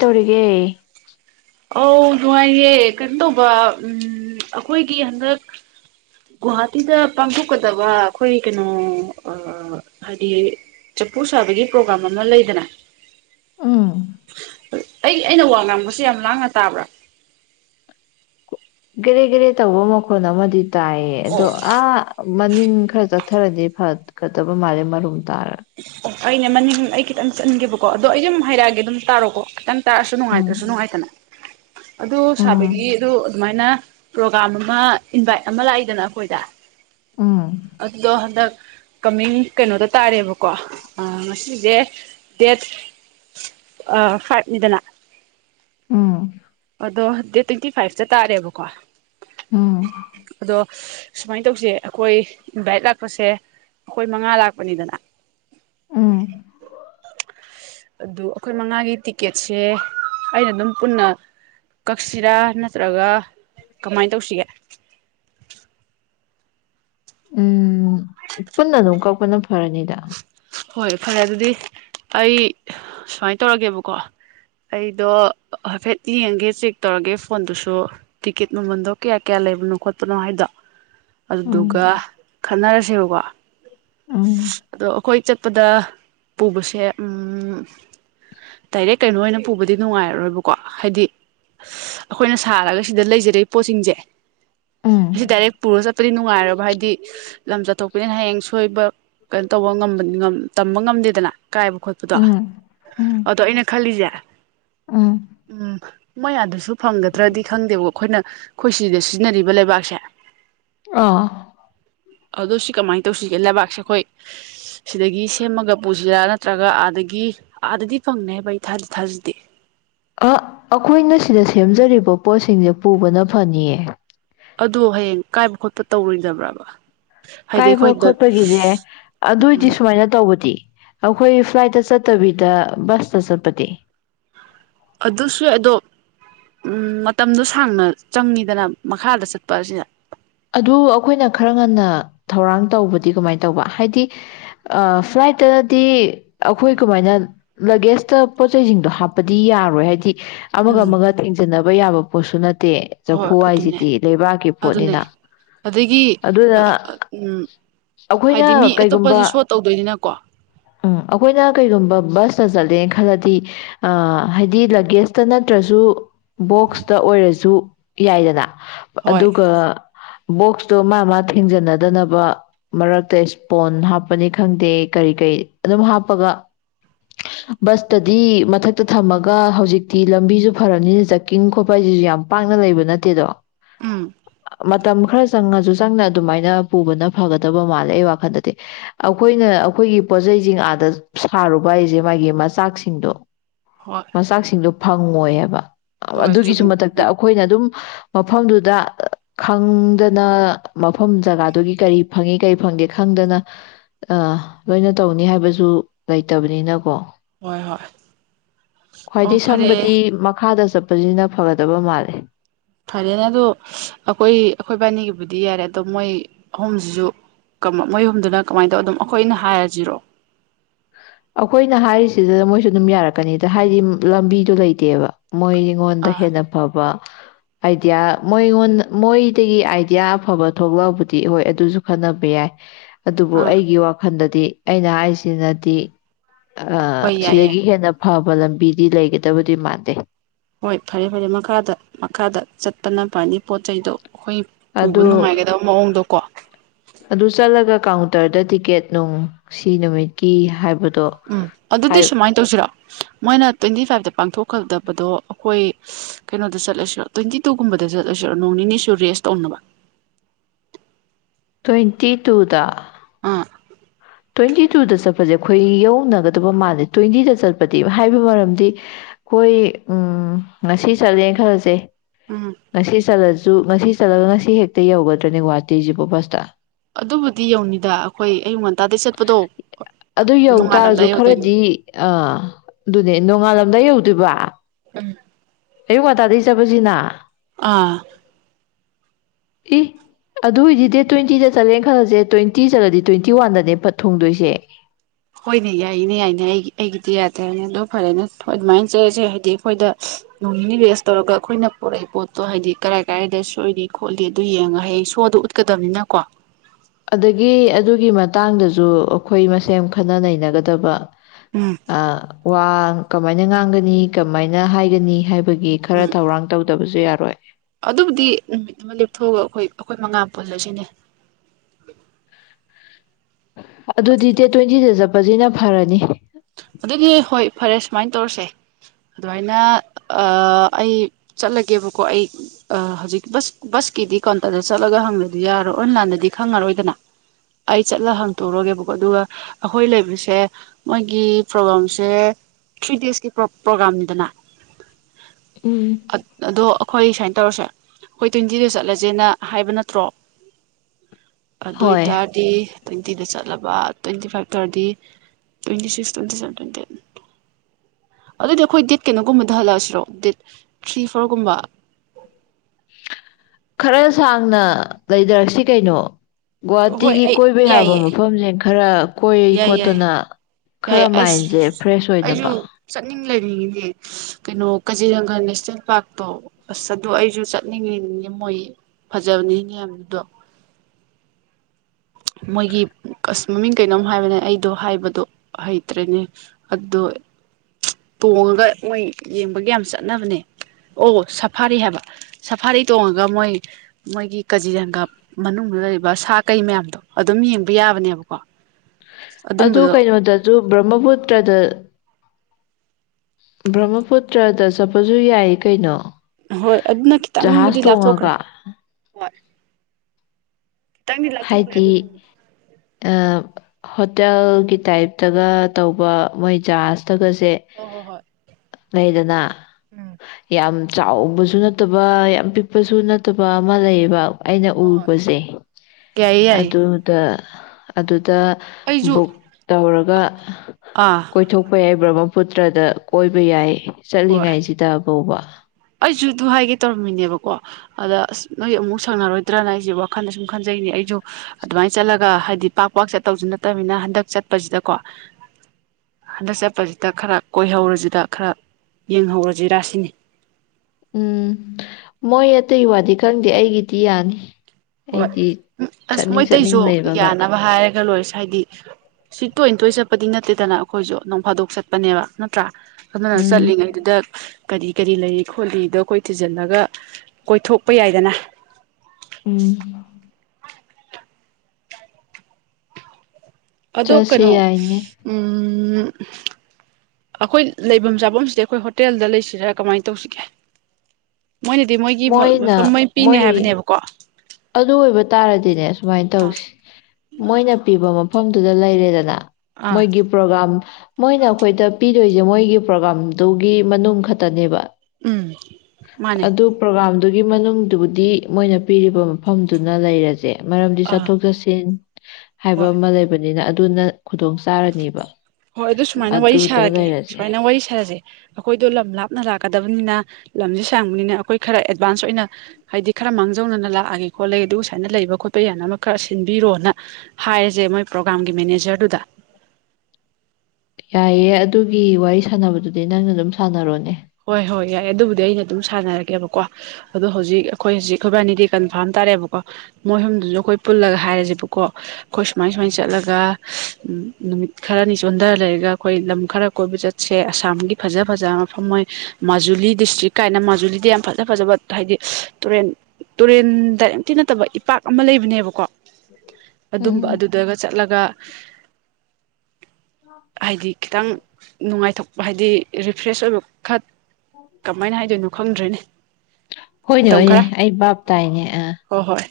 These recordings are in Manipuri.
ꯇꯧꯔꯤꯒꯦ ꯑꯧ ꯅꯨꯡꯉꯥꯏꯌꯦ ꯀꯩꯅꯣ ꯇꯧꯕ ꯎꯝ ꯑꯩꯈꯣꯏꯒꯤ ꯍꯟꯗꯛ ꯒꯨꯍꯥꯇꯤꯗ ꯄꯥꯡꯊꯣꯛꯀꯗꯕ ꯑꯩꯈꯣꯏ ꯀꯩꯅꯣ ꯍꯥꯏꯗꯤ ꯆꯐꯨ ꯁꯥꯕꯒꯤ ꯄ꯭ꯔꯣꯒ꯭ꯔꯥꯝ ꯑꯃ ꯂꯩꯗꯅ ꯎꯝ ꯑꯩ ꯑꯩꯅ ꯋꯥ ꯉꯥꯡꯕ ꯁꯤ ꯌꯥꯝ ꯂꯥꯡꯉ ꯇꯥꯕ꯭ꯔꯥ ꯒꯦꯔꯦ ꯒꯦꯔꯦ ꯇꯧꯕ ꯃꯈꯣꯟ ꯑꯃꯗꯤ ꯇꯥꯏꯌꯦ ꯑꯗꯣ ꯑꯣ ꯑ ꯃꯅꯤꯡ ꯈꯔ ꯆꯠꯊꯔꯅꯤ ꯐꯀꯇꯕ ꯃꯥꯜꯂꯦ ꯃꯔꯨꯝ ꯇꯔꯦ ꯑꯣ ꯑꯩꯅ ꯃꯅꯤꯡ ꯑꯩ ꯈꯤꯇꯪ ꯆꯠꯒꯦꯕꯀꯣ ꯑꯗꯣ ꯑꯩ ꯑꯗꯨꯝ ꯍꯥꯏꯔꯛꯑꯒꯦ ꯑꯗꯨꯝ ꯇꯥꯔꯣꯀꯣ ꯈꯤꯇꯪ ꯇꯥꯔꯁꯨ ꯅꯨꯡꯉꯥꯏꯇ꯭ꯔꯁꯨ ꯎꯝ ꯅꯨꯡꯉꯥꯏꯇꯅ ꯑꯗꯨ ꯁꯥꯕꯒꯤ ꯎꯝ ꯑꯗꯨ ꯑꯗꯨꯃꯥꯏꯅ ꯄ꯭ꯔꯣꯒꯥ꯭ꯝ ꯑꯃ ꯏꯟꯚꯥꯏꯠ ꯑꯃ ꯂꯥꯛꯏꯗꯅ ꯑꯩꯈꯣꯏꯗ ꯎꯝ ꯑꯗꯨꯗꯣ ꯍꯟꯗꯛ ꯀꯃꯤꯡ ꯀꯩꯅꯣꯗ ꯇꯥꯔꯦꯕ ꯀꯣ ꯉꯁꯤꯁꯦ ꯗꯦꯠ ꯐꯥꯏꯚꯅꯤꯗꯅ ꯎꯝ ꯑꯗꯣ ꯗꯦꯠ ꯇ꯭ꯋꯦꯟꯇꯤ ꯐꯥꯏꯚꯇ ꯇꯥꯔꯦꯕꯀꯣ ꯎꯝ ꯑꯗꯣ ꯁꯨꯃꯥꯏꯅ ꯇꯧꯁꯦ ꯑꯩꯈꯣꯏ ꯏꯟꯚꯥꯏꯠ ꯂꯥꯛꯄꯁꯦ ꯑꯩꯈꯣꯏ ꯃꯉꯥ ꯂꯥꯛꯄꯅꯤꯗꯅ ꯎꯝ [inaudible] ꯑꯗꯨ ꯑꯩꯈꯣꯏ ꯃꯉꯥꯒꯤ ꯇꯤꯛꯀꯦꯠꯁꯦ ꯑꯩꯅ ꯑꯗꯨꯝ ꯄꯨꯟꯅ ꯀꯛꯁꯤꯔꯥ ꯅꯠꯇ꯭ꯔꯒ ꯀꯃꯥꯏꯅ ꯇꯧꯁꯤꯒꯦ ꯎꯝ ꯄꯨꯟꯅ ꯑꯗꯨꯝ ꯀꯛꯄꯅ ꯐꯔꯅꯤꯗ ꯍꯣꯏ ꯐꯔꯦ ꯑꯗꯨꯗꯤ ꯑꯩ ꯁꯨꯃꯥꯏꯅ ꯇꯧꯔꯒꯦꯕꯀꯣ ꯑꯩꯗꯣ ꯍꯥꯏꯐꯦꯠ ꯌꯦꯡꯒꯦ ꯆꯦꯛ ꯇꯧꯔꯒꯦ ꯐꯣꯟꯗꯨꯁꯨ ꯇꯤꯛꯀꯦꯠ ꯃꯃꯟꯗꯣ ꯀꯌꯥ ꯀꯌꯥ ꯂꯩꯕꯅꯣ ꯈꯣꯠꯄꯅꯣ ꯍꯥꯏꯗꯣ ꯎꯝ ꯑꯗꯨꯗꯨꯒ ꯈꯟꯅꯔꯁꯦꯕꯀꯣ ꯎꯝ ꯑꯗꯣ ꯑꯩꯈꯣꯏ ꯆꯠꯄꯗ ꯄꯨꯕꯁꯦ ꯗꯥꯏꯔꯦꯛ ꯀꯩꯅꯣ ꯑꯣꯏꯅ ꯄꯨꯕꯗꯤ ꯅꯨꯡꯉꯥꯏꯔꯔꯣꯏꯕꯀꯣ ꯍꯥꯏꯗꯤ ꯑꯩꯈꯣꯏꯅ ꯁꯥꯔꯒ ꯁꯤꯗ ꯂꯩꯖꯔꯛꯏ ꯄꯣꯠꯁꯤꯡꯁꯦ ꯑꯁꯤ ꯎꯝ ꯗꯥꯏꯔꯦꯛ ꯄꯨꯔꯒ ꯆꯠꯄꯗꯤ ꯅꯨꯡꯉꯥꯏꯔꯣꯏꯕ ꯍꯥꯏꯗꯤ ꯂꯝ ꯆꯠꯊꯣꯛꯄꯁꯤꯅ ꯍꯌꯦꯡ ꯁꯣꯏꯕ ꯀꯩꯅꯣ ꯇꯧꯕ ꯉꯝꯕ ꯇꯝꯕ ꯉꯝꯗꯦꯗꯅ ꯀꯥꯏꯕ ꯈꯣꯠꯄꯗꯣ ꯎꯝ ꯎꯝ ꯑꯗꯣ ꯑꯩꯅ ꯈꯜꯂꯤꯁꯦ ꯎꯝ ꯎꯝ ꯃꯣꯏ ꯑꯗꯨꯁꯨ ꯐꯪꯒꯗ꯭ꯔꯗꯤ ꯈꯪꯗꯦꯕꯀꯣ ꯑꯩꯈꯣꯏꯅ ꯑꯩꯈꯣꯏ ꯁꯤꯗ ꯁꯤꯖꯤꯟꯅꯔꯤꯕ ꯂꯩꯕꯥꯛꯁꯦ ꯑ ꯑꯣ ꯁꯤ ꯀꯃꯥꯏꯅ ꯇꯧꯁꯤꯒꯦ ꯂꯩꯕꯥꯛꯁꯦ ꯑꯩꯈꯣꯏ ꯁꯤꯗꯒꯤ ꯁꯦꯝꯃꯒ ꯄꯨꯁꯤꯔꯥ ꯅꯠꯇ꯭ꯔꯒ ꯑꯥꯗꯒꯤ ꯑꯥꯗꯗꯤ ꯐꯪꯅꯤ ꯍꯥꯏꯕ ꯑꯩ ꯊꯥꯖꯤ ꯊꯥꯖꯤꯗꯦ ꯑ ꯑꯩꯈꯣꯏꯅ ꯁꯤꯗ ꯁꯦꯝꯖꯔꯤꯕ ꯄꯣꯠꯁꯤꯡꯁꯦ ꯄꯨꯕꯅ ꯐꯅꯤꯌꯦ ꯑꯗꯣ ꯍꯌꯦꯡ ꯀꯥꯏꯕ ꯈꯣꯠꯄ ꯇꯧꯔꯣꯏꯗꯕ꯭ꯔꯕ ꯍꯥꯏꯗꯤ ꯀꯥꯏꯕ ꯑꯩꯈꯣꯏꯗ ꯈꯣꯠꯄꯒꯤꯁꯦ ꯑꯗꯨꯏꯗꯤ ꯁꯨꯃꯥꯏꯅ ꯇꯧꯕꯗꯤ ꯑꯩꯈꯣꯏ ꯐ꯭ꯂꯥꯏꯠꯇ ꯆꯠꯇꯕꯤꯗ ꯕꯁꯇ ꯆꯠꯄꯗꯤ ꯑꯗꯨꯁꯨ ꯑꯗꯣ ꯃꯇꯝꯗꯣ ꯁꯥꯡꯅ ꯆꯪꯉꯤꯗꯅ ꯃꯈꯥꯗ ꯆꯠꯄ ꯑꯁꯤꯗ ꯑꯗꯨ ꯑꯩꯈꯣꯏꯅ ꯈꯔ ꯉꯟꯅ ꯊꯧꯔꯥꯡ ꯇꯧꯕꯗꯤ ꯀꯃꯥꯏꯅ ꯇꯧꯕ ꯍꯥꯏꯗꯤ ꯐ꯭ꯂꯥꯏꯠꯇꯗꯤ ꯑꯩꯈꯣꯏ ꯀꯃꯥꯏꯅ ꯂꯒꯦꯖꯇ ꯄꯣꯠꯁꯤꯡꯗꯣ ꯍꯥꯞꯄꯗꯤ ꯌꯥꯔꯣꯏ ꯍꯥꯏꯗꯤ ꯑꯃꯒ ꯎꯝ ꯑꯃꯒ ꯊꯦꯡꯖꯤꯟꯅꯕ ꯌꯥꯕ [unintelligible] ꯇꯦ ꯍꯣꯏ ꯆꯐꯨ ꯑꯗꯨꯅꯦ ꯍꯥꯏꯁꯤꯗꯤ ꯂꯩꯕꯥꯛꯀꯤ ꯑꯗꯨꯅꯦ ꯄꯣꯠꯅꯤꯅ ꯑꯗꯒꯤ ꯑꯗꯨꯅ ꯎꯝ ꯑꯩꯈꯣꯏꯅ ꯍꯥꯏꯗꯤ ꯃꯤ ꯀꯩꯒꯨꯝꯕ ꯑꯇꯣꯞꯄꯁꯨ ꯁꯣ ꯇꯧꯗꯣꯏꯅꯤꯅꯀꯣ ꯎꯝ ꯑꯩꯈꯣꯏꯅ ꯀꯩꯒꯨꯝꯕ ꯕꯁ ꯕꯁꯇ ꯆꯠꯂꯦꯅ ꯈꯜꯂꯗꯤ ꯑ ꯍꯥꯏꯗꯤ ꯂꯒꯦꯖꯇ ꯅꯠꯇ꯭ꯔꯁꯨ ꯕꯣꯛꯁꯇ ꯑꯣꯏꯔꯁꯨ ꯌꯥꯏꯗꯅ ꯍꯣꯏ ꯑꯗꯨꯒ ꯕꯣꯛꯁꯇꯣ ꯃꯥ ꯃꯥ ꯊꯦꯡꯖꯟꯅꯗꯅꯕ ꯃꯔꯛꯇ ꯏꯁꯄꯣꯟ ꯍꯥꯞꯄꯅꯤ ꯈꯪꯗꯦ ꯀꯔꯤ ꯀꯔꯤ ꯑꯗꯨꯝ ꯍꯥꯞꯄꯒ ꯕꯁꯇꯗꯤ ꯃꯊꯛꯇ ꯊꯝꯃꯒ ꯍꯧꯖꯤꯛꯇꯤ ꯂꯝꯕꯤꯁꯨ ꯐꯔꯅꯤꯅ ꯆꯥꯛꯀꯤꯡ ꯈꯣꯠꯄ ꯍꯥꯏꯁꯤꯁꯨ ꯌꯥꯝ ꯄꯥꯛꯅ ꯂꯩꯕ ꯅꯠꯇꯦꯗꯣ ꯑꯥ ꯃꯇꯝ ꯈꯔ ꯆꯪꯉꯁꯨ ꯆꯪꯅ ꯑꯗꯨꯃꯥꯏꯅ ꯄꯨꯕꯅ ꯐꯒꯗꯕ ꯃꯥꯜꯂꯦ ꯑꯩ ꯋꯥꯈꯜꯗꯗꯤ ꯑꯩꯈꯣꯏꯅ ꯑꯩꯈꯣꯏꯒꯤ ꯄꯣꯠꯆꯩꯁꯤꯡ ꯑꯥꯗ ꯁꯥꯔꯨꯕ ꯍꯥꯏꯁꯦ ꯃꯥꯒꯤ ꯃꯆꯥꯛꯁꯤꯡꯗꯣ ꯍꯣꯏ ꯃꯆꯥꯛꯁꯤꯡꯗꯣ ꯐꯪꯉꯣꯏꯑꯕ ꯍꯣꯏ ꯑꯗꯨꯒꯤꯁꯨ ꯆꯨꯝꯃꯤ ꯃꯊꯛꯇ ꯑꯗꯨꯗꯤ ꯑꯩꯈꯣꯏꯅ ꯑꯗꯨꯝ ꯃꯐꯝꯗꯨꯗ ꯈꯪꯗꯅ ꯃꯐꯝ ꯖꯒꯥꯗꯨꯒꯤ ꯀꯔꯤ ꯐꯪꯉꯤ ꯀꯔꯤ ꯐꯪꯗꯦ ꯈꯪꯗꯅ ꯑ ꯂꯣꯏꯅ ꯇꯧꯅꯤ ꯍꯥꯏꯕꯁꯨ ꯂꯩꯇꯕꯅꯤꯅꯀꯣ ꯍꯣꯏ ꯍꯣꯏ ꯑꯣ ꯈ꯭ꯋꯥꯏꯗꯩ ꯁꯝꯕꯗꯤ ꯐꯔꯦ ꯃꯈꯥꯗ ꯆꯠ ꯁꯤꯅ ꯐꯒꯗꯕ ꯃꯥꯜꯂꯦ ꯐꯔꯦꯅꯦ ꯑꯗꯣ ꯑꯩꯈꯣꯏ ꯑꯩꯈꯣꯏ ꯏꯕꯥꯅꯤꯒꯤꯕꯨꯗꯤ ꯌꯥꯔꯦ ꯑꯗꯣ ꯃꯣꯏ ꯑꯍꯨꯝꯁꯤꯁꯨ ꯃꯣꯏ ꯑꯍꯨꯝꯗꯨꯅ ꯀꯃꯥꯏꯅ ꯇꯧ ꯑꯗꯨꯝ ꯑꯩꯈꯣꯏꯅ ꯍꯥꯏꯔꯁꯤꯔꯣ ꯑꯩꯈꯣꯏꯅ ꯍꯥꯏꯔꯤꯁꯤꯗ ꯃꯣꯏꯁꯨ ꯑꯗꯨꯝ ꯌꯥꯔꯛꯀꯅꯤꯗ ꯍꯥꯏꯗꯤ ꯂꯝꯕꯤꯗꯣ ꯂꯩꯇꯦꯕ ꯃꯣꯏ ꯑꯩꯉꯣꯟꯗ ꯑꯥ ꯍꯦꯟꯅ ꯐꯕ ꯑꯥꯏꯗꯤꯌꯥ ꯃꯣꯏꯉꯣꯟ ꯃꯣꯏꯗꯒꯤ ꯑꯥꯏꯗꯤꯌꯥ ꯑꯐꯕ ꯊꯣꯛꯂꯛꯕꯨꯗꯤ ꯍꯣꯏ ꯑꯗꯨꯁꯨ ꯈꯟꯅꯕ ꯌꯥꯏ ꯑꯗꯨꯕꯨ ꯑꯥ ꯑꯩꯒꯤ ꯋꯥꯈꯜꯗꯗꯤ ꯑꯩꯅ ꯍꯥꯏꯁꯤꯅꯗꯤ ꯑ ꯍꯣꯏ ꯌꯥꯏ ꯌꯥꯏ ꯁꯤꯗꯒꯤ ꯍꯦꯟꯅ ꯐꯕ ꯑ ꯂꯝꯕꯤꯗꯤ ꯂꯩꯒꯗꯕꯗꯤ ꯃꯥꯟꯗꯦ ꯍꯣꯏ ꯐꯔꯦ ꯐꯔꯦ ꯃꯈꯥꯗ ꯃꯈꯥꯗ ꯆꯠꯄꯅ ꯐꯅꯤ ꯄꯣꯠ ꯆꯩꯗꯣ ꯑꯩꯈꯣꯏ ꯄꯨꯕ ꯑꯗꯨ ꯅꯨꯡꯉꯥꯏꯒꯗꯕ ꯃꯑꯣꯡꯗꯣꯀꯣ ꯑꯗꯨ ꯆꯠꯂꯒ ꯀꯥꯎꯟꯇꯔꯗ ꯇꯤꯀꯦꯠ ꯅꯨꯡ ꯁꯤ ꯅꯨꯃꯤꯠꯀꯤ ꯍꯥꯏꯕ ꯎꯝ ꯑꯗꯨꯗꯤ ꯁꯨꯃꯥꯏꯅ ꯇꯧꯁꯤꯔꯣ ꯃꯣꯏꯅ ꯇ꯭ꯋꯦꯟꯇꯤ ꯐꯥꯏꯚꯇ ꯄꯥꯡꯊꯣꯛ ꯀꯗꯄꯗꯣ ꯑꯩꯈꯣꯏ ꯀꯩꯅꯣꯗ ꯆꯠꯂꯁꯤꯔꯣ ꯇ꯭ꯋꯦꯟꯇꯤ ꯇꯨꯒꯨꯝꯕꯗ ꯆꯠꯂꯁꯤꯔꯣ ꯅꯣꯡ ꯅꯤꯅꯤꯁꯨ ꯔꯦꯁ ꯇꯧꯅꯕ ꯇ꯭ꯋꯦꯟꯇꯤ ꯇꯨꯗ ꯑꯥ ꯇ꯭ꯋꯦꯟꯇꯤ ꯇꯨꯗ ꯆꯠꯄꯁꯦ ꯑꯩꯈꯣꯏ ꯌꯧꯅꯒꯗꯕ ꯃꯥꯜꯂꯦ ꯇ꯭ꯋꯦꯟꯇꯤꯗ ꯆꯠꯄꯗꯤ ꯍꯥꯏꯕ ꯃꯔꯝꯗꯤ ꯑꯩꯈꯣꯏ ꯉꯁꯤ ꯆꯠꯂꯦꯅ ꯈꯜꯂꯁꯦ ꯎꯝ ꯉꯁꯤ ꯆꯠꯂꯁꯨ ꯉꯁꯤ ꯆꯠꯂꯒ ꯉꯁꯤ ꯍꯦꯛꯇ ꯌꯧꯒꯗ꯭ꯔꯅꯦ ꯒꯨꯋꯥꯍꯥꯇꯤꯁꯤꯕꯣ ꯕꯁꯇ ꯑꯗꯨꯕꯨꯗꯤ ꯌꯧꯅꯤꯗ ꯑꯩꯈꯣꯏ ꯑꯌꯨꯛ ꯉꯟꯅ ꯑꯗꯨ ꯌꯧꯇꯥꯥꯔꯁꯨ ꯅꯣꯡꯉꯥꯜꯂꯝꯗꯥꯏ ꯌꯧꯗꯣꯏꯅꯦ ꯈꯔꯗꯤ ꯑ ꯑꯗꯨ ꯑ ꯅꯣꯡꯉꯥꯜꯂꯝꯗꯥꯏ ꯌꯧꯗꯣꯏꯕ ꯎꯝ ꯑꯌꯨꯛ ꯉꯟꯇꯥꯗꯒꯤ ꯆꯠꯄꯁꯤꯅ ꯑꯥ ꯏ ꯑꯗꯨ ꯑꯣꯏꯗꯤ ꯗꯦꯠ ꯇ꯭ꯋꯦꯟꯇꯤꯗ ꯆꯠꯂꯦꯅ ꯈꯜꯂꯁꯦ ꯇ꯭ꯋꯦꯟꯇꯤ ꯆꯠꯂꯗꯤ ꯇ꯭ꯋꯦꯟꯇꯤ ꯋꯥꯟꯗꯅꯦ ꯊꯨꯡꯗꯣꯏꯁꯦ ꯍꯣꯏꯅꯦ ꯌꯥꯏꯅꯦ ꯌꯥꯏꯅꯦ ꯑꯩꯒꯤ ꯑꯩꯒꯤꯗꯤ ꯌꯥꯗꯦ ꯍꯥꯏꯅꯦ ꯑꯗꯣ ꯐꯔꯦꯅꯦ ꯑꯗꯨꯃꯥꯏꯅ ꯆꯠꯂꯁꯦ ꯍꯥꯏꯗꯤ ꯑꯩꯈꯣꯏꯗ ꯅꯣꯡꯅꯤꯅꯤ ꯔꯦꯁ ꯇꯧꯔꯒ ꯑꯩꯈꯣꯏꯅ ꯄꯣꯔꯛꯏ ꯄꯣꯠꯇꯣ ꯍꯥꯏꯗꯤ ꯀꯔꯥꯏ ꯀꯔꯥꯏꯗ ꯁꯣꯏꯔꯤ ꯈꯣꯠꯂꯤ ꯑꯗꯨ ꯌꯦꯡꯉꯒ ꯍꯌꯦꯡ ꯁꯣꯗꯣ ꯎꯠꯀꯗꯕꯅꯤꯅꯀꯣ꯫ ꯑꯗꯒꯤ ꯑꯗꯨꯒꯤ ꯃꯇꯥꯡꯗꯁꯨ ꯑꯩꯈꯣꯏ ꯃꯁꯦꯟ ꯈꯟꯅ ꯅꯩꯅꯒꯗꯕ ꯎꯝ ꯑ ꯋꯥ ꯀꯃꯥꯏꯅ ꯉꯥꯡꯒꯅꯤ ꯀꯃꯥꯏꯅ ꯍꯥꯏꯒꯅꯤ ꯍꯥꯏ ꯑꯩꯈꯣꯏꯒꯤ ꯈꯔ ꯎꯝ ꯊꯧꯔꯥꯡ ꯇꯧꯗꯕꯁꯨ ꯌꯥꯔꯣꯏ ꯑꯗꯨꯕꯨꯗꯤ ꯅꯨꯃꯤꯠ ꯑꯃ ꯂꯦꯞꯊꯣꯛꯑꯒ ꯑꯩꯈꯣꯏ ꯑꯩꯈꯣꯏ ꯃꯉꯥ ꯄꯨꯜꯂꯁꯤꯅꯦ ꯑꯗꯨꯗꯤ ꯗꯦꯠ ꯇ꯭ꯋꯦꯟꯇꯤꯗ ꯆꯠꯄꯁꯤꯅ ꯐꯔꯅꯤ ꯑꯗꯨꯗꯤ ꯍꯣꯏ ꯐꯔꯦ ꯁꯨꯃꯥꯏꯅ ꯇꯧꯔꯁꯦ ꯑꯗꯨꯃꯥꯏꯅ ꯑꯩ ꯆꯠꯂꯒꯦꯕꯀꯣ ꯑꯩ ꯍꯧꯖꯤꯛ ꯕꯁ ꯕꯁꯀꯤꯗꯤ ꯀꯥꯎꯟꯇꯔꯗ ꯆꯠꯂꯒ ꯍꯪꯉꯗꯤ ꯌꯥꯔꯣꯏ ꯑꯣꯟꯂꯥꯏꯟꯗꯗꯤ ꯈꯪꯉꯔꯣꯏꯗꯅ ꯑꯩ ꯆꯠꯂ ꯍꯪꯇꯣꯛꯎꯔꯒꯦꯕꯀꯣ ꯑꯗꯨꯒ ꯑꯩꯈꯣꯏ ꯂꯩꯕꯁꯦ ꯃꯣꯏꯒꯤ ꯄ꯭ꯔꯣꯒꯥꯝꯁꯦ ꯊ꯭ꯔꯤ ꯗꯦꯖꯀꯤ ꯄ꯭ꯔꯣꯒꯥꯝꯅꯤꯗꯅ ꯎꯝ ꯑ ꯑꯗꯣ ꯑꯩꯣꯏ ꯁꯨꯃꯥꯏꯅ ꯇꯧꯔꯁꯦ ꯑꯩꯈꯣꯏ ꯇ꯭ꯋꯦꯟꯇꯤꯗ ꯆꯠꯂꯁꯦꯅ ꯍꯥꯏꯕ ꯅꯠꯇ꯭ꯔꯣ ꯑꯗꯨ ꯍꯣꯏ ꯑꯣꯏꯇꯥꯔꯗꯤ ꯇ꯭ꯋꯦꯟꯇꯤꯗ ꯆꯠꯂꯕ ꯇ꯭ꯋꯦꯟꯇꯤ ꯐꯥꯏꯚ ꯇꯥꯔꯗꯤ twenty six twenty seven twenty eight ꯑꯗꯨꯑꯣꯏꯗꯤ ꯑꯩꯈꯣꯏ ꯗꯦꯠ ꯀꯩꯅꯣꯒꯨꯝꯕꯗ ꯍꯜꯂꯛꯑꯁꯤꯔꯣ ꯗꯦꯠ ꯊ꯭ꯔꯤ ꯐꯣꯔꯒꯨꯝꯕ ꯈꯔ ꯁꯥꯡꯅ ꯂꯩꯊꯔꯛꯁꯤ ꯀꯩꯅꯣ ꯍꯣꯏ ꯒꯨꯋꯥꯍꯥꯇꯤꯒꯤ ꯑꯩ ꯀꯣꯏꯕ ꯌꯥꯕ ꯌꯥꯏꯌꯦ ꯃꯐꯝꯁꯦ ꯈꯔ ꯀꯣꯏ ꯌꯥꯏ ꯌꯥꯏ ꯈꯣꯠꯇꯅ ꯌꯥꯏ ꯈꯔ ꯃꯥꯏꯟꯁꯦ ꯐ꯭ꯔꯦꯁ ꯑꯣꯏꯅꯕ ꯂꯩꯅꯤꯡꯉꯤꯅꯦ ꯀꯩꯅꯣ ꯀꯖꯤꯔꯪꯒ ꯅꯦꯁꯅꯦꯜ ꯄꯥꯔꯛꯇꯣ ꯑꯁ ꯑꯗꯨ ꯑꯩꯁꯨ ꯆꯠꯅꯤꯡꯉꯤꯅꯦ ꯃꯣꯏ ꯐꯖꯕꯅꯤꯅꯦ ꯑꯗꯨꯗꯣ ꯃꯣꯏꯒꯤ ꯃꯃꯤꯡ ꯀꯩꯅꯣꯝ ꯍꯥꯏꯕꯅꯦ ꯑꯩꯗꯣ ꯍꯥꯏꯕꯗꯣ ꯍꯩꯇ꯭ꯔꯦꯅꯦ ꯑꯗꯨꯣ ꯇꯣꯡꯉꯒ ꯃꯣꯏ ꯌꯦꯡꯕꯒꯤ ꯌꯥꯝ ꯆꯠꯅꯕꯅꯦ ꯑꯣ ꯁꯐꯥꯔꯤ ꯍꯥꯏꯕ ꯁꯐꯥꯔꯤ ꯇꯣꯡꯉꯒ ꯃꯣꯏ ꯃꯣꯏꯒꯤ ꯀꯖꯤꯔꯪꯒ ꯃꯅꯨꯡꯗ ꯂꯩꯔꯤꯕ ꯁꯥ ꯀꯩ ꯃꯌꯥꯝꯗꯣ ꯑꯗꯨꯝ ꯌꯦꯡꯕ ꯌꯥꯕꯅꯦꯕꯀꯣ ꯑꯗꯨ ꯑꯗꯨꯝꯕꯗꯣ ꯀꯩꯅꯣꯗꯁꯨ ꯕ꯭ꯔꯃꯄꯨꯇ꯭ꯔꯗ ꯕ꯭ꯔꯃꯄꯨꯇ꯭ꯔꯗ ꯆꯠꯄꯁꯨ ꯌꯥꯏ ꯀꯩꯅꯣ ꯍꯣꯏ ꯑꯗꯨꯅ ꯖꯍꯥꯖ ꯈꯤꯇꯪꯕꯨꯗꯤ ꯂꯥꯞꯊꯣꯛꯈ꯭ꯔꯦ ꯇꯣꯡꯉꯒ ꯍꯣꯏ ꯈꯤꯇꯪꯗꯤ ꯂꯥꯞꯊꯣꯛꯈ꯭ꯔꯦ ꯍꯥꯏꯗꯤ ꯑꯗꯨꯅ ꯑ ꯍꯣꯇꯦꯜꯒꯤ ꯇꯥꯏꯞꯇꯒ ꯇꯧꯕ ꯃꯣꯏ ꯖꯍꯥꯖ ꯇꯒꯁꯦ ꯍꯣꯏ ꯍꯣꯏ ꯍꯣꯏ ꯂꯩꯗꯅ ꯌꯥꯝ ꯆꯥꯎꯕꯁꯨ ꯅꯠꯇꯕ ꯌꯥꯝ ꯄꯤꯛꯄꯁꯨ ꯅꯠꯇꯕ ꯑꯃ ꯂꯩꯌꯦꯕ ꯑꯩꯅ ꯍꯣꯏ ꯍꯣꯏ ꯎꯕꯁꯦ ꯌꯥꯏꯌꯦ ꯌꯥꯏꯌꯦ ꯑꯗꯨꯗ ꯑꯗꯨ ꯇ ꯑꯩꯁꯨ ꯕꯨꯛ ꯇꯧꯔ ꯕ ꯑꯥ ꯀꯣꯏ ꯊꯣꯛꯣꯛꯄ ꯌꯥꯏ ꯕ꯭ꯔ ꯐꯨꯇ꯭ꯔꯗ ꯀꯣꯏꯕ ꯌꯥꯏ ꯍꯣꯏ ꯆꯠꯂꯤꯉꯩꯁꯤꯗ ꯍꯧꯕ ꯑꯩꯁꯨ ꯑꯗꯨ ꯍꯥꯏꯒꯦ ꯇꯧꯔꯝꯃꯤꯅꯦꯕꯀꯣ ꯑꯗ ꯑꯁ ꯅꯣꯏ ꯑꯃꯨꯛ ꯁꯪꯅꯔꯣꯏꯗ꯭ꯔꯥꯅ ꯑꯩꯁꯦ ꯋꯥꯈꯜꯗ ꯁꯨꯝ ꯈꯟꯖꯩꯅꯦ ꯑꯩꯁꯨ ꯑꯗꯨꯃꯥꯏꯅ ꯆꯠꯂꯒ ꯍꯥꯏ ꯗꯤ ꯄꯥꯛ ꯄꯥꯛ ꯆꯠꯇꯧꯁꯨ ꯅꯠꯇꯕꯅꯤꯅ ꯍꯟꯗꯛ ꯆꯠꯄꯁꯤꯗꯀꯣ ꯍꯟꯗꯛ ꯆꯠꯄꯁꯤꯗ ꯈꯔ ꯀꯣꯏꯍꯧꯔꯁꯤꯗ ꯈꯔ ꯌꯦꯡꯍꯧꯔꯁꯤꯔꯥꯁꯤꯅꯤ ꯎꯝ ꯃꯣꯏ ꯑꯇꯩ ꯋꯥꯗꯤ ꯈꯪꯗꯦ ꯑꯩꯒꯤꯗꯤ ꯌꯥꯅꯤ ꯍꯣꯏ ꯑꯩꯗꯤ ꯎꯝ ꯑꯁ ꯆꯠꯅꯤꯡ ꯆꯠꯅꯤꯡ ꯃꯣꯏꯇꯩꯁꯨ ꯂꯩꯕꯒ ꯌꯥꯅꯕ ꯍꯥꯏꯔꯒ ꯂꯣꯏꯔꯦꯁꯦ ꯍꯥꯏꯗꯤ ꯁꯤ ꯇꯣꯏꯅ ꯇꯣꯏꯅ ꯆꯠꯄꯗꯤ ꯅꯠꯇꯦꯗꯅ ꯑꯩꯈꯣꯏꯁꯨ ꯅꯣꯡ ꯐꯥꯗꯣꯛ ꯆꯠꯄꯅꯦꯕ ꯅꯠꯇ꯭ꯔꯥ ꯑꯗꯨꯅ ꯎꯝ ꯆꯠꯂꯤꯉꯩꯗꯨꯗ ꯀꯔꯤ ꯀꯔꯤ ꯂꯩ ꯈꯣꯂꯤꯗꯣ ꯑꯩꯈꯣꯏ ꯊꯤꯖꯤꯜꯂꯒ ꯀꯣꯏꯊꯣꯛꯄ ꯌꯥꯏꯗꯅ ꯎꯝ ꯑꯗꯣ ꯀꯩꯅꯣ ꯆꯠꯁꯤ ꯌꯥꯏꯅꯦ ꯎꯝ ꯎꯝ ꯑꯩꯈꯣꯏ ꯂꯩꯐꯝ ꯆꯥꯐꯝꯁꯤꯗꯤ ꯑꯩꯈꯣꯏ ꯍꯣꯇꯦꯜꯗ ꯂꯩꯁꯤꯔꯥ ꯀꯃꯥꯏ ꯇꯧꯁꯤꯒꯦ ꯃꯣꯏꯅꯗꯤ ꯃꯣꯏꯒꯤ ꯃꯐꯝ ꯃꯣꯏ ꯄꯤꯅꯦ ꯍꯥꯏꯕꯅꯦꯕꯀꯣ ꯑꯗꯨ ꯑꯣꯏꯕ ꯇꯥꯔꯗꯤꯅꯦ ꯁꯨꯃꯥꯏꯅ ꯑꯥ ꯇꯧꯁꯤ ꯃꯣꯏꯅ ꯄꯤꯕ ꯃ ꯐꯝꯗꯨꯗ ꯂꯩꯔꯦꯗꯅ ꯑꯥ ꯃꯣꯏꯒꯤ ꯄ꯭ꯔꯣꯒꯥꯝ ꯃꯣꯏꯅ ꯑꯩꯈꯣꯏꯗ ꯄꯤ ꯗꯣꯏꯁꯦ ꯃꯣꯏꯒꯤ ꯄ꯭ꯔꯣꯒꯥꯝꯗꯨꯒꯤ ꯃꯅꯨꯡ ꯈꯛꯇꯅꯦꯕ ꯎꯝ ꯃꯥꯅꯦ ꯗꯨꯒꯤ ꯃꯅꯨꯡꯗꯨꯕꯨꯗꯤ ꯃꯣꯏꯅ ꯄꯤꯔꯤꯕ ꯐꯝꯗꯨꯅ ꯂꯩꯔꯁꯦ ꯃꯔꯝꯗꯤ ꯑꯥ ꯆꯠꯊꯣꯛ ꯆꯠꯁꯤꯟ ꯍꯣꯏ ꯍꯥꯏꯕ ꯑꯃ ꯂꯩꯕꯅꯤꯅ ꯑꯗꯨꯅ ꯈꯨꯗꯣꯡ ꯆꯥꯔꯅꯦꯕ ꯍꯣꯏ ꯑꯗꯨ ꯁꯨꯃꯥꯏꯅ ꯋꯥꯔꯤ ꯁꯥꯔꯒꯦ ꯁꯨꯃꯥꯏꯅ ꯋꯥꯔꯤ ꯁꯥꯔꯁꯦ ꯑꯩꯈꯣꯏꯗꯣ ꯂꯝ ꯂꯥꯞꯅ ꯂꯥꯛꯀꯗꯕꯅꯤꯅ ꯂꯝꯁꯦ ꯁꯥꯡꯕꯅꯤꯅ ꯑꯩꯈꯣꯏ ꯈꯔ ꯑꯦꯗꯚꯥꯟꯁ ꯑꯣꯏꯅ ꯍꯥꯏꯕꯗꯤ ꯈꯔ ꯃꯥꯡꯖꯧꯅꯅ ꯂꯥꯛꯑꯒꯦ ꯈꯣꯠꯂꯒꯦ ꯑꯗꯨꯒ ꯁꯨꯃꯥꯏꯅ ꯂꯩꯕ ꯈꯣꯠꯄ ꯌꯥ ꯑꯃ ꯈꯔ ꯁꯤꯟꯕꯤꯔꯣꯅ ꯍꯥꯏꯔꯁꯦ ꯃꯣꯏ ꯄ꯭ꯔꯣꯒꯥꯥꯝꯒꯤ ꯃꯦꯅꯦꯖꯔꯗꯨꯗ ꯌꯥꯥꯏꯌꯦ ꯑꯗꯨꯒꯤ ꯋꯥꯔꯤ ꯁꯥꯟꯅꯕꯗꯨꯗꯤ ꯅꯪꯅ ꯑꯗꯨꯝ ꯁꯥꯟꯅꯔꯣꯅꯦ ꯍꯣꯏ ꯍꯣꯏ ꯌꯥꯏ ꯑꯗꯨꯕꯨꯗꯤ ꯑꯩꯅ ꯑꯗꯨꯝ ꯁꯥꯟꯅꯔꯒꯦꯕꯀꯣ ꯑꯗꯣ ꯍꯧꯖꯤꯛ ꯑꯩꯈꯣꯏ ꯍꯧꯖꯤꯛ ꯑꯩꯈꯣꯏꯕꯥꯅꯤꯗꯤ ꯀꯟꯐꯥꯝ ꯇꯥꯔꯦꯕꯀꯣ ꯃꯣꯏ ꯍꯨꯝꯗꯨꯁꯨ ꯑꯩꯈꯣꯏ ꯄꯨꯜꯂꯒ ꯍꯥꯏꯔꯁꯦꯕꯀꯣ ꯑꯩꯈꯣꯏ ꯁꯨꯃꯥꯏ ꯁꯨꯃꯥꯏꯅ ꯆꯠꯂꯒ ꯅꯨꯃꯤꯠ ꯈꯔꯅꯤ ꯆꯣꯟꯊꯔ ꯂꯩꯔꯒ ꯑꯩꯈꯣꯏ ꯂꯝ ꯈꯔ ꯀꯣꯏꯕ ꯆꯠꯁꯦ ꯑꯁꯥꯝꯒꯤ ꯐꯖ ꯐꯖꯕ ꯃꯐꯝꯣꯏ ꯃꯥꯖꯨꯂꯤ ꯗꯤꯁꯇ꯭ꯔꯤꯛ ꯀꯥꯏꯅ ꯃꯥꯖꯨꯂꯤꯗ ꯌꯥꯝ ꯐꯖ ꯐꯖꯕ ꯍꯥꯏꯗꯤ ꯇꯨꯔꯦꯟ ꯇꯨꯔꯦꯟ ꯗꯥꯏꯔꯇꯤ ꯅꯠꯇꯕ ꯏꯄꯥꯛ ꯑꯃ ꯂꯩꯕꯅꯦꯕꯀꯣ ꯑꯗꯨꯝꯕ ꯎꯝ ꯑꯗꯨꯗꯒ ꯆꯠꯂꯒ ꯍꯥꯏꯗꯤ ꯈꯤꯇꯪ ꯅꯨꯡꯉꯥꯏꯊꯣꯛꯄ ꯍꯥꯏꯗꯤ ꯔꯤꯐ꯭ꯔꯦꯁ ꯑꯣꯏꯕ ꯈꯠ ꯀꯃꯥꯏꯅ ꯍꯥꯏꯗꯣꯏꯅꯣ ꯈꯪꯗ꯭ꯔꯦꯅꯦ ꯍꯣꯏꯅꯦ ꯃꯇꯝ ꯍꯣꯏꯅꯦ ꯈꯔ ꯑꯩ ꯚꯥꯞ ꯇꯥꯏꯅꯦ ꯑ ꯍꯣꯏ ꯍꯣꯏ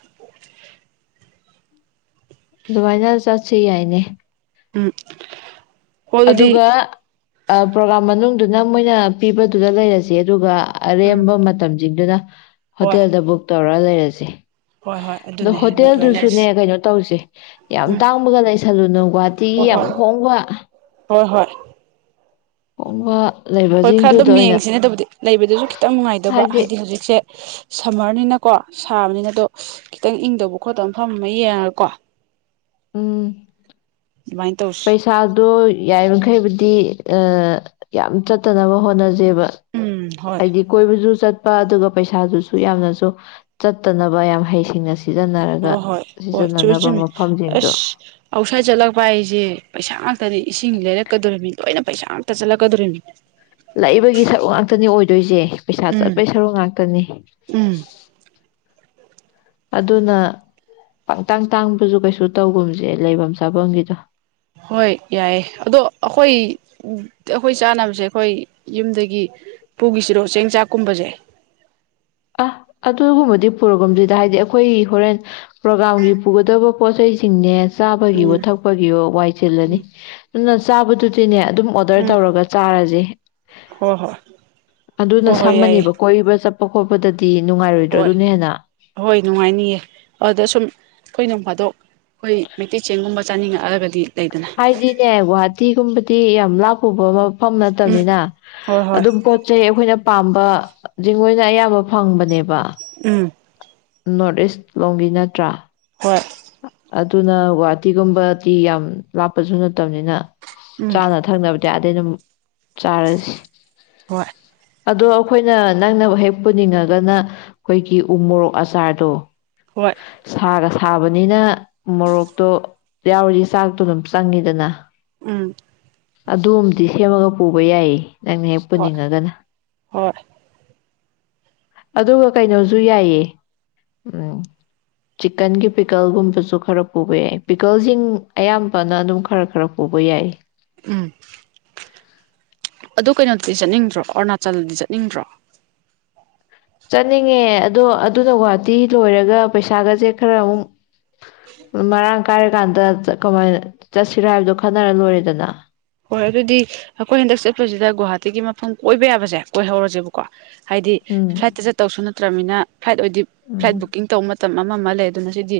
ꯑꯗꯨꯃꯥꯏ ꯅ ꯆ ꯁꯤ ꯌꯥꯏꯅꯦ ꯎꯝ ꯍꯣ ꯑꯗꯨꯗꯤ ꯑꯗꯨꯒ ꯄ꯭ꯔꯣꯒꯥꯝ ꯃꯅꯨꯡ ꯑꯗꯨꯅ ꯃꯣꯏꯅ ꯄꯤꯕꯗꯨꯗ ꯂꯩꯔꯁꯦ ꯑꯗꯨꯒ ꯑꯔꯦꯝꯕ ꯃꯇꯝ ꯖꯤꯡ ꯗꯨꯅ ꯍꯣꯏ ꯍꯣꯇꯦꯜꯗ ꯕꯨꯛ ꯇꯧꯔ ꯂꯩꯔꯁꯦ ꯁꯦ ꯍꯣꯏ ꯍꯣꯏ ꯑꯗꯣ ꯑꯗꯨꯅꯦ ꯑꯗꯨꯃꯥꯏꯅ ꯍꯣꯇꯦꯜꯗꯨꯁꯨꯅꯦ ꯀꯩꯅꯣ ꯇꯧꯁꯦ ꯌꯥꯝ ꯇꯥꯡꯕꯒ ꯂꯩꯁꯦ ꯆꯂꯨꯅꯣ ꯒꯨꯍꯥꯇꯤꯒꯤ ꯍꯣꯏ ꯌꯥꯝ ꯍꯣꯏ ꯍꯣꯡꯕ ꯍꯣꯏ ꯍꯣꯏ ꯑꯣꯝꯕ ꯍꯣꯏ ꯈꯔ ꯑꯗꯨꯝ ꯌꯦꯡꯁꯤꯅꯦ ꯑꯗꯨꯕꯨꯗꯤ ꯂꯩꯕꯗꯨꯁꯨ ꯈꯤꯇꯪ ꯅꯨꯡꯉꯥꯏꯇꯕ ꯍꯥꯏꯗꯤ ꯍꯧꯖꯤꯛꯁꯦ ꯁꯝꯃ꯭ꯔꯅꯤꯅ ꯀꯣ ꯁꯥꯕꯅꯤꯅ ꯑꯗꯣ ꯈꯤꯇꯪ ꯏꯪꯗꯧꯕ ꯈꯣꯠꯇꯕ ꯃꯐꯝ ꯑꯃ ꯌꯦꯡꯉꯒꯀꯣ ꯎꯝ ꯑꯗꯨꯃꯥꯏꯅ ꯇꯧꯁꯤ ꯄꯩꯁꯥꯗꯨ ꯌꯥꯔꯤꯃꯈꯩ ꯗꯤ ꯌꯥꯝ ꯆꯠꯇꯅꯕ ꯍꯣꯠꯅ ꯖꯦꯕꯥ ꯕ ꯎꯝ ꯍꯣꯏ ꯍꯥꯏꯗꯤ ꯀꯣꯏꯕꯨꯁꯨ ꯆꯠ ꯆꯠꯄ ꯑꯗꯨꯒ ꯄꯩꯁꯥꯗꯨꯁꯨ ꯌꯥꯝꯅꯁꯨ ꯆꯠꯇꯅꯕ ꯌꯥꯝ ꯍꯩꯁꯤꯡꯅꯁꯤ ꯍꯣꯏ ꯍꯣꯏ ꯍꯣꯏ ꯆꯨꯝ ꯆꯨꯝꯃꯤ ꯃꯐꯝꯁꯤꯡꯗꯣ ꯑꯁ ꯑꯥꯎꯠꯁꯥꯏꯠ ꯆꯠꯂꯛꯄ ꯑꯩꯁꯦ ꯄꯩꯁꯥ ꯉꯥꯛꯇꯅꯤ ꯏꯁꯤꯡ ꯂꯩꯔꯛꯀꯗꯣꯔꯤꯕꯅꯤ ꯂꯣꯏꯅ ꯄꯩꯁꯥ ꯑꯝꯇ ꯆꯠꯂꯛꯀꯗꯣꯔꯤꯕꯅꯤ ꯨꯏꯖꯦ ꯄꯩꯁꯥ ꯎꯝ ꯆꯠꯄꯩ ꯁꯔꯨꯛ ꯉꯥꯛꯇꯅꯤ ꯎꯝ ꯑꯗꯨꯅ ꯄꯪꯇꯥꯡ ꯇꯥꯡꯕꯁꯨ ꯀꯩꯁꯨ ꯇꯧꯒꯨꯝꯁꯦ ꯂꯩꯐꯝ ꯆꯥꯐꯝꯒꯤꯗꯣ ꯍꯣꯏ ꯌꯥꯏꯌꯦ ꯑꯗꯣ ꯑꯩꯈꯣꯏ ꯑꯩꯈꯣꯏ ꯆꯥꯅꯕꯁꯦ ꯑꯩꯈꯣꯏ ꯌꯨꯝꯗꯒꯤ ꯄꯨꯈꯤꯁꯤꯔꯣ ꯆꯦꯡ ꯆꯥꯛꯀꯨꯝꯕꯁꯦ ꯑ ꯑꯗꯨꯒꯨꯝꯕꯗꯤ ꯄꯨꯔꯣꯒꯝꯁꯤꯗ ꯍꯥꯏꯗꯤ ꯑꯩꯈꯣꯏ ꯍꯣꯔꯦꯟ ꯄ꯭ꯔꯣꯒꯥꯝꯒꯤ ꯄꯨꯒꯗꯕ ꯄꯣꯠꯆꯩꯁꯤꯡꯅꯦ ꯆꯥꯕꯒꯤꯋꯣ ꯎꯝ ꯊꯛꯄꯒꯤꯋ ꯋꯥꯏ ꯆꯤꯜꯂꯅꯤ ꯑꯗꯨꯅ ꯆꯥꯕꯗꯨꯗꯤꯅꯦ ꯑꯗꯨꯝ ꯑꯣꯗꯔ ꯎꯝ ꯇꯧꯔꯒ ꯆꯥꯔꯁꯦ ꯍꯣꯏ ꯍꯣꯏ ꯑꯗꯨꯅ ꯍꯣꯏ ꯍꯣꯏ ꯌꯥꯏꯌꯦ ꯁꯝꯃꯅꯦꯕ ꯀꯣꯏꯔꯤꯕ ꯆꯠꯄ ꯈꯣꯠꯄꯗ ꯍꯣꯏ ꯍꯣꯏ ꯅꯨꯡꯉꯥꯏꯅꯤꯌꯦ ꯑꯗꯨꯗ ꯁꯨꯝ ꯑꯩꯈꯣꯏ ꯅꯣꯡ ꯐꯥꯗꯣꯛ ꯑꯩꯈꯣꯏ ꯃꯩꯇꯩ ꯆꯦꯡꯒꯨꯝꯕ ꯆꯥꯅꯤꯡꯉꯛꯑꯒꯗꯤ ꯂꯩꯗꯅ ꯍꯥꯏꯗꯤꯅꯦ ꯒꯨꯋꯥ ꯇꯤꯒꯨꯝꯕꯗꯤ ꯌꯥꯝ ꯂꯥꯞꯄꯕ ꯑꯃ ꯃꯐꯝ ꯎꯝ ꯅꯠꯇꯕꯅꯤꯅ ꯍꯣꯏ ꯍꯣꯏ ꯑꯗꯨꯝ ꯄꯣꯠ ꯆꯩ ꯑꯩꯈꯣꯏꯅ ꯄꯥꯝꯕꯗꯤ ꯃꯣꯏꯅ ꯑꯌꯥꯝꯕ ꯐꯪꯕꯅꯦꯕ ꯎꯝ ꯅꯣꯔꯠ ꯏꯁ ꯂꯣꯝꯒꯤ ꯅꯠꯇ꯭ꯔꯥ ꯍ ꯑꯗꯨꯅ ꯒꯨꯍꯥꯇꯤꯒꯨꯝꯕꯗꯤ ꯌꯥꯝ ꯂꯥꯞꯄꯁꯨ ꯅꯠꯇꯕꯅꯤꯅ ꯎꯝ ꯆꯥꯅ ꯊꯛꯅꯕ ꯗꯩ ꯑꯗꯨꯝ ꯆꯥꯔꯁꯤ ꯍꯣꯏ ꯑꯗꯣ ꯑꯩꯈꯣꯏꯅ ꯅꯪꯅ ꯍꯦꯛ ꯄꯨꯅꯤꯡꯉꯒꯅ ꯑꯩꯈꯣꯏꯒꯤ ꯎ ꯃꯣꯔꯣꯛ ꯑꯆꯥꯔꯗꯣ ꯍꯣꯏ ꯁꯥꯒ ꯊꯥꯕ ꯅꯤꯅ ꯃꯣꯔꯣꯛꯇꯣ ꯌꯥꯎꯔꯤ ꯆꯥꯛꯇꯣ ꯑꯗꯨꯝ ꯆꯪꯉꯤꯗꯅ ꯎꯝ ꯑꯗꯨꯝꯗꯤ ꯁꯦꯝꯃꯒ ꯄꯨꯕ ꯌꯥꯏꯌꯦ ꯅꯪꯅ ꯍꯦꯛ ꯍꯣꯏ ꯄꯨꯅꯤꯡꯉꯒꯅ ꯍꯣꯏ ꯑꯗꯨꯒ ꯀꯩꯅꯣꯁꯨ ꯌꯥꯏꯌꯦ ꯎꯝ ꯆꯤꯛꯀꯟꯒꯤ ꯄꯤꯀꯜꯒꯨꯝꯕꯁꯨ ꯈꯔ ꯄꯨꯕ ꯌꯥꯏ ꯄꯤꯀꯜꯁꯤꯡ ꯑꯌꯥꯝꯕꯅ ꯑꯗꯨꯝ ꯈꯔ ꯈꯔ ꯄꯨꯕ ꯌꯥꯏ ꯎꯝ ꯑꯗꯨ ꯀꯩꯅꯣꯗꯗꯤ ꯆꯠꯅꯤꯡꯗ꯭ꯔꯣ ꯑꯔꯨꯅꯥꯆꯜꯗꯗꯤ ꯆꯠꯅꯤꯡꯗ꯭ꯔꯣ ꯆꯠꯅꯤꯡꯉꯦ ꯑꯗꯣ ꯑꯗꯨꯅ ꯒꯨꯍꯥꯇꯤ ꯂꯣꯏꯔꯒ ꯄꯩꯁꯥꯒꯁꯦ ꯈꯔ ꯑꯃꯨꯛ ꯃꯔꯥꯡ ꯀꯥꯏꯔꯀꯥꯟꯗ ꯀꯃꯥꯏꯅ ꯆꯠꯁꯤꯔꯥ ꯍꯥꯏꯕꯗꯣ ꯈꯟꯅꯔ ꯂꯣꯏꯔꯦꯗꯅ ꯍꯣꯏ ꯑꯗꯨꯗꯤ ꯑꯩꯈꯣꯏ ꯍꯟꯗꯛ ꯆꯠꯄꯁꯤꯗ ꯒꯨꯍꯥꯇꯤꯒꯤ ꯃꯐꯝ ꯑꯣꯏꯕ ꯌꯥꯕꯁꯦ ꯀꯣꯏꯍꯧꯔꯁꯦꯕꯀꯣ ꯍꯥꯏꯗꯤ ꯎꯝ ꯐ꯭ꯂꯥꯏꯠꯇ ꯆꯠꯇꯧꯁꯨ ꯅꯠꯇ꯭ꯔꯕꯅꯤꯅ ꯐ꯭ꯂꯥꯏꯠ ꯑꯣꯏꯗꯤ ꯐ꯭ꯂꯥꯏꯠ ꯎꯝ ꯕꯨꯛꯀꯤꯡ ꯇꯧ [unintelligible] ꯑꯃ ꯑꯃ ꯂꯩ ꯑꯗꯨꯅ ꯁꯤꯗꯤ